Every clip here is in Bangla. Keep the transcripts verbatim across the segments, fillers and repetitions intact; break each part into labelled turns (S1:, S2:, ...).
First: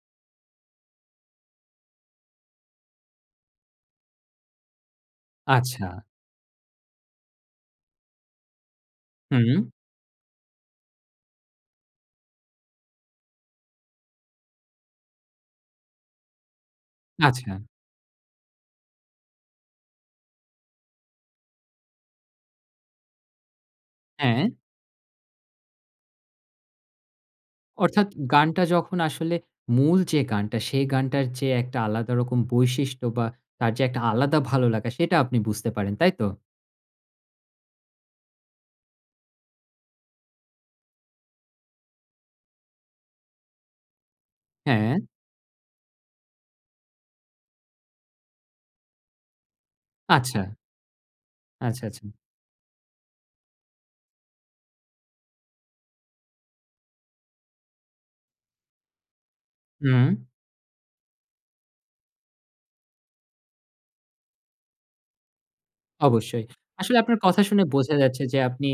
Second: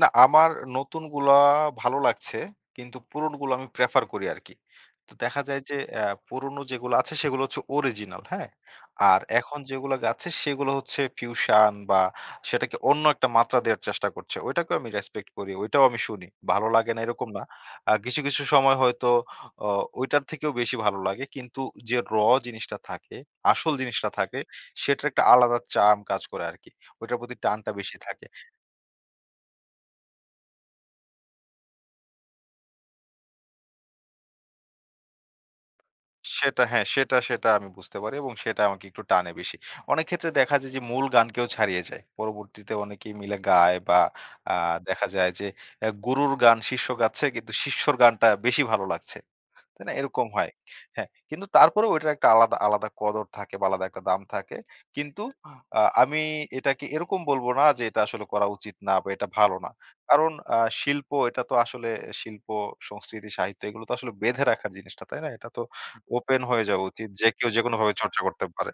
S1: না আমার নতুনগুলা ভালো লাগছে। কিন্তু পুরোনোগুলা আমি Prefer করি আরকি। তো দেখা যায় অ্যা
S2: আচ্ছা।
S1: যে পুরনো যেগুলো আছে, সেগুলা হচ্ছে অরিজিনাল, হ্যাঁ? আর
S2: হুম।
S1: এখন যেগুলা গাচ্ছে সেগুলা হচ্ছে ফিউশান বা সেটাকে অন্য একটা মাত্রা দেওয়ার চেষ্টা করছে। ঐটাকেও আমি রেসপেক্ট করি। ঐটাও আমি শুনি। ভালো লাগে না এরকম না।
S2: আচ্ছা।
S1: আ কিছু, কিছু সময় হয়তো অ ঐটার থেকেও বেশি ভালো লাগে। কিন্তু যে র জিনিসটা থাকে, আসল জিনিসটা থাকে;
S2: হ্যাঁ।
S1: সেটার একটা আলাদা চার্ম কাজ করে আরকি। ওইটার প্রতি টানটা বেশি
S2: অর্থাৎ
S1: থাকে।
S2: গানটা যখন আসলে মূল যে গানটা, সেই গানটার যে একটা আলাদা রকম বৈশিষ্ট্য বা তার যে একটা আলাদা ভালো লাগা সেটা আপনি বুঝতে পারেন, তাই তো?
S1: সেটা হ্যাঁ। সেটা, সেটা আমি বুঝতে পারি এবং সেটা আমাকে একটু টানে বেশি। অনেক ক্ষেত্রে দেখা যায় যে মূল গানকেও ছাড়িয়ে যায়। পরবর্তীতে অনেকেই মিলে গায় বা আ
S2: হ্যাঁ।
S1: দেখা যায় যে এ্যা গুরুর গান শীর্ষ্য গাচ্ছে কিন্তু শিষ্যর গানটা বেশি ভালো লাগছে। তাই না? এরকম
S2: আচ্ছা।
S1: হয়। হ্যাঁ, কিন্তু
S2: আচ্ছা,
S1: তারপরেও
S2: আচ্ছা।
S1: ওইটার একটা আলাদা আলাদা কদর থাকে বা আলাদা একটা দাম থাকে। কিন্তু আ আমি এটাকে এরকম বলব না যে, এটা আসলে করা উচিত না বা এটা ভালো না।
S2: হুম।
S1: কারণ আ শিল্প, এটা তো আসলে শিল্প, সংস্কৃতি, সাহিত্য এগুলো তো আসলে বেঁধে রাখার জিনিস না, তাই না? এটা তো ওপেন
S2: অবশ্যই।
S1: হয়ে যাওয়া
S2: আসলে
S1: উচিত।
S2: আপনার
S1: যে
S2: কথা
S1: কেউ
S2: শুনে
S1: যেকোনোভাবে
S2: বোঝা
S1: চর্চা
S2: যাচ্ছে যে,
S1: করতে
S2: আপনি
S1: পারে।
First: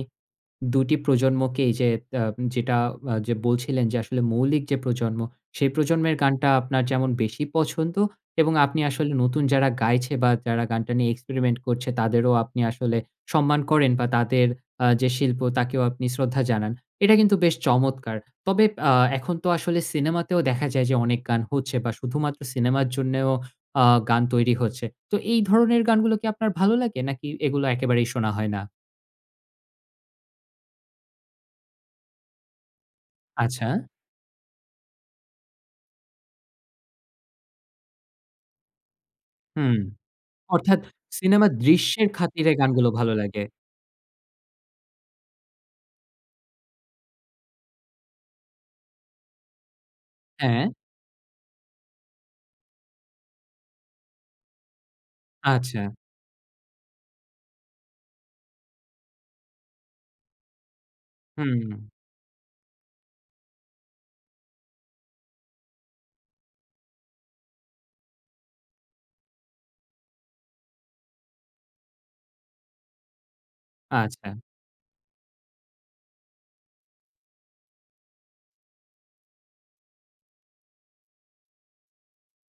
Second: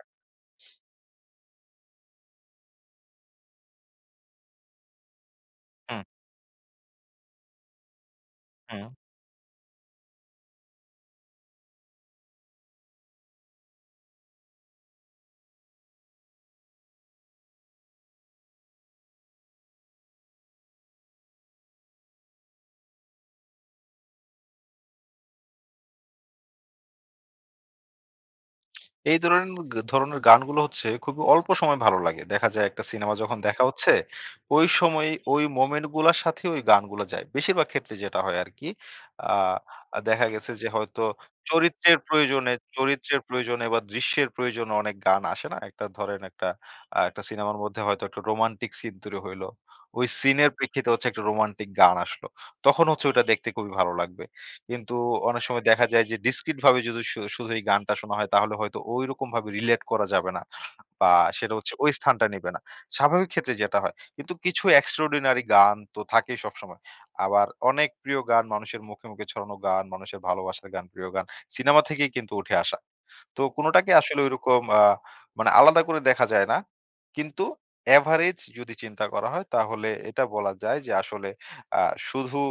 S2: দু টি প্রজন্মকেই যে আ যেটা আ বলছিলেন যে আসলে, মৌলিক যে প্রজন্ম, সে
S1: হুম।
S2: প্রজন্মের গানটা আপনার যেমন বেশি পছন্দ এবং আপনি
S1: হুম।
S2: আসলে নতুন যারা গাইছে বা যারা গানটা নিয়ে experiment করছে, তাদেরও আপনি আসলে সম্মান করেন বা তাদের আ যে শিল্প তাকেও আপনি শ্রদ্ধা জানান। এটা কিন্তু বেশ চমৎকার। তবে আ এখন তো আসলে সিনেমাতেও দেখা যায় যে, অনেক গান হচ্ছে বা শুধুমাত্র সিনেমার জন্যেও আ গান তৈরি হচ্ছে। তো এই ধরনের গানগুলো কি আপনার ভালো লাগে? নাকি এগুলা একেবারেই শোনা হয় না?
S1: এই ধরেন ধরনের গানগুলো হচ্ছে খুবই অল্প সময় ভালো লাগে। দেখা যায় একটা সিনেমা যখন দেখা
S2: আচ্ছা।
S1: হচ্ছে, ওই সময়ই, ওই মোমেন্ট গুলার সাথে ওই গানগুলা যায়। বেশিরভাগ ক্ষেত্রে যেটা হয় আরকি।
S2: হুম।
S1: আ দেখা গেছে যে
S2: অর্থাৎ
S1: হয়তো
S2: সিনেমার
S1: চরিত্রের
S2: দৃশ্যের খাতিরে
S1: প্রয়োজনে
S2: গানগুলো ভালো
S1: চরিত্রের
S2: লাগে।
S1: প্রয়োজনে বা দৃশ্যের প্রয়োজনে অনেক গান আসে না? একটা ধরেন, একটা আ একটা সিনেমার মধ্যে হয়তো একটা রোমান্টিক সিন তৈরি হইলো। ওই সিনের
S2: হ্যাঁ।
S1: প্রেক্ষিতে হচ্ছে একটা রোমান্টিক গান আসলো। তখন হচ্ছে ঐটা দেখতে খুবই ভালো লাগবে। কিন্তু অনেক সময় দেখা
S2: আচ্ছা।
S1: যায় যে Discrete ভাবে যদি সু শুধু এই গানটা শোনা হয়, তাহলে হয়তো ঐরকম ভাবে Relate করা যাবে না। বা সেটা হচ্ছে ঐ
S2: হুম।
S1: স্থানটা নিবে না। স্বাভাবিক ক্ষেত্রে যেটা হয়। কিন্তু কিছু Extraordinary গান তো থাকেই সবসময়। আবার অনেক প্রিয় গান, মানুষের মুখে, মুখে ছড়ানো গান, মানুষের ভালোবাসার গান, প্রিয় গান, সিনেমা থেকেই কিন্তু উঠে আসা। তো কোনোটাকে আসলে
S2: আচ্ছা।
S1: ঐরকম আ মানে আলাদা করে দেখা যায় না। কিন্তু Average যদি চিন্তা করা হয়; তাহলে এটা বলা যায় যে, আসলে আ শুধু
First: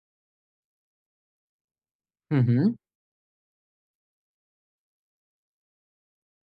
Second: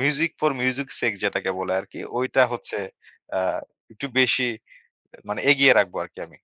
S1: Music for music's sake যেটাকে বলে আরকি, ঐটা
S2: হুম, হুম।
S1: হচ্ছে আ একটু বেশি মানে এগিয়ে রাখবো আরকি আমি।